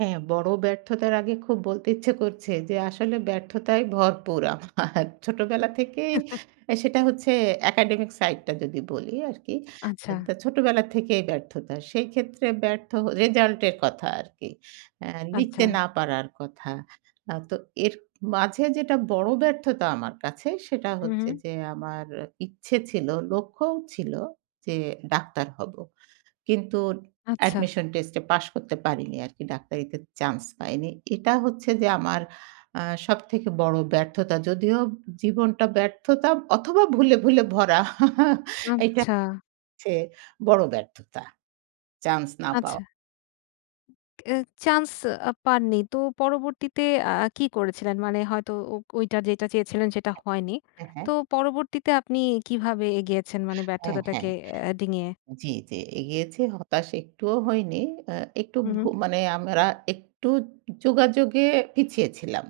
হ্যাঁ, বড় ব্যর্থতার আগে খুব বলতে ইচ্ছে করছে, যে আসলে ব্যর্থতায় ভরপুর আমার। ছোটবেলা থেকেই অ্যা সেটা হচ্ছে একাডেমিক সাইডটা যদি বলি আরকি, আ আচ্ছা। তো ছোটবেলা থেকেই ব্যর্থতা। সেইক্ষেত্রে ব্যর্থ রেজাল্টের কথা আরকি। অ্যা আচ্ছা। লিখতে না পারার কথা। আ তো এর মাঝে যেটা বড় ব্যর্থতা আমার কাছে, সেটা হু, হচ্ছে হু। যে আমার ইচ্ছে ছিল, লক্ষ্যও ছিল যে ডাক্তার হব। কিন্তু আচ্ছা। অ্যাডমিশন টেস্টে পাশ করতে পারিনি আরকি। ডাক্তারিতে চান্স পাইনি। এটা হচ্ছে যে আমার অ্যা সবথেকে বড় ব্যর্থতা। যদিও জীবনটা ব্যর্থতা অথবা ভুলে, ভুলে ভরা। এইটা আচ্ছা। হচ্ছে বড় ব্যর্থতা। চান্স না পাওয়া। আচ্ছা। অ্যা চান্স আ পাননি। তো পরবর্তীতে আ কী করেছিলেন? মানে হয়তো ও ওইটা যেটা চেয়েছিলেন, সেটা হয়নি। হ্যাঁ, হ্যাঁ। তো পরবর্তীতে আপনি কীভাবে এগিয়েছেন, মানে হ্যাঁ, ব্যর্থতাটাকে হ্যাঁ। আ ডিঙিয়ে? জি, জি। এগিয়েছি। হতাশ একটুও হয়নি। অ্যা একটু হু, ভু হু। মানে আমরা একটু যোগাযোগে পিছিয়ে ছিলাম।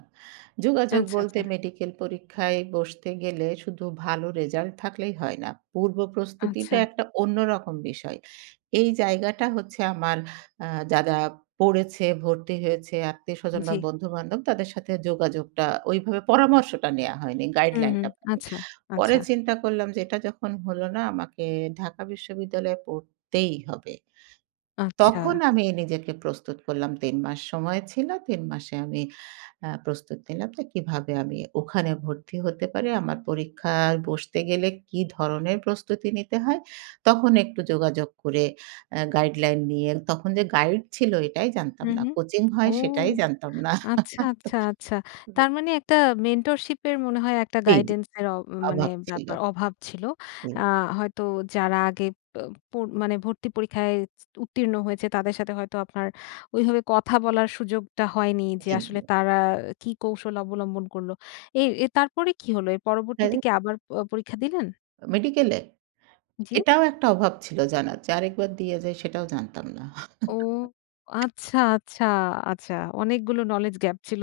যোগাযোগ আচ্ছা, বলতে আচ্ছা। মেডিকেল পরীক্ষায় বসতে গেলে শুধু ভালো রেজাল্ট থাকলেই হয় না, পূর্ব প্রস্তুতিটা আচ্ছা। একটা অন্যরকম বিষয়। এই জায়গাটা হচ্ছে আমার আ যারা পড়েছে, ভর্তি হয়েছে আত্মীয়স্বজন বা জি। বন্ধু-বান্ধব, তাদের সাথে যোগাযোগটা ওইভাবে পরামর্শটা নেওয়া হয়নি হু, হু। গাইডলাইনটা। আচ্ছা, পরে আচ্ছা। চিন্তা করলাম যে এটা যখন হলো না, আমাকে ঢাকা বিশ্ববিদ্যালয়ে পড়তেই হবে। তখন আচ্ছা। আমি নিজেকে প্রস্তুত করলাম। ৩ মাস সময় ছিল। ৩ মাসে আমি আ প্রস্তুত নিলাম যে কীভাবে আমি ওখানে ভর্তি হতে পারি। আমার পরীক্ষায় বসতে গেলে কী ধরনের প্রস্তুতি নিতে হয়, তখন একটু যোগাযোগ করে আ গাইডলাইন নিয়ে, তখন যে গাইড ছিল, এটাই জানতাম হু, না। হু। কোচিং ও! হয়, সেটাই জানতাম না। আচ্ছা, আচ্ছা, আচ্ছা। [unintelligible] তার মানে একটা মেন্টরশিপের মনে হয় একটা এই যে। গাইডেন্সের অ মানে অভাব ছিল। ব্যাপার অভাব ছিল। হুম। আ হয়তো যারা আগে অ্যা পোর মানে ভর্তি পরীক্ষায় উত্তীর্ণ হয়েছে, তাদের সাথে হয়তো আপনার ওইভাবে কথা বলার সুযোগটা হয়নি যে জি, আসলে জি। তারা কী কৌশল অবলম্বন করল। এ এ তারপরে কী হলো? এর পরবর্তীতে হ্যাঁ। কি আবার প পরীক্ষা দিলেন? মেডিকেলে? জি? এটাও একটা অভাব ছিল জানার যে আরেকবার দেয়া যায়, সেটাও জানতাম না। ও! আচ্ছা, আচ্ছা, আচ্ছা। অনেকগুলো নলেজ গ্যাপ ছিল।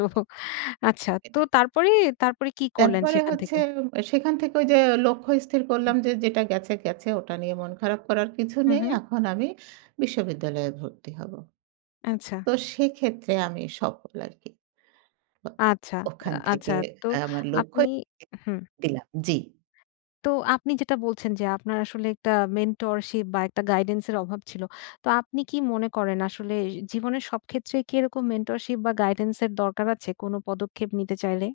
আচ্ছা। তো তারপরে, তারপরে কী করলেন তারপরে সেখান হচ্ছে থেকে? সেখান থেকে ওই যে লক্ষ্য স্থির হু। করলাম যে, যেটা গেছে গেছে। ওটা নিয়ে মন খারাপ করার কিছু হু, নেই। হুম। এখন আমি বিশ্ববিদ্যালয়ে ভর্তি হব। আচ্ছা। তো সেক্ষেত্রে আমি সফল আরকি। ও আচ্ছা, ওখান থেকে আচ্ছা। তো আমার লক্ষ্য আপনি [unintelligible] হু। দিলাম। জি। তো আপনি যেটা বলছেন যে আপনার আসলে একটা মেন্টরশিপ বা একটা গাইডেন্সের অভাব ছিল। তো আপনি কি মনে করেন আসলে এ জীবনের সব ক্ষেত্রেই কি এরকম মেন্টরশিপ বা গাইডেন্সের দরকার আছে কোনো পদক্ষেপ নিতে চাইলে?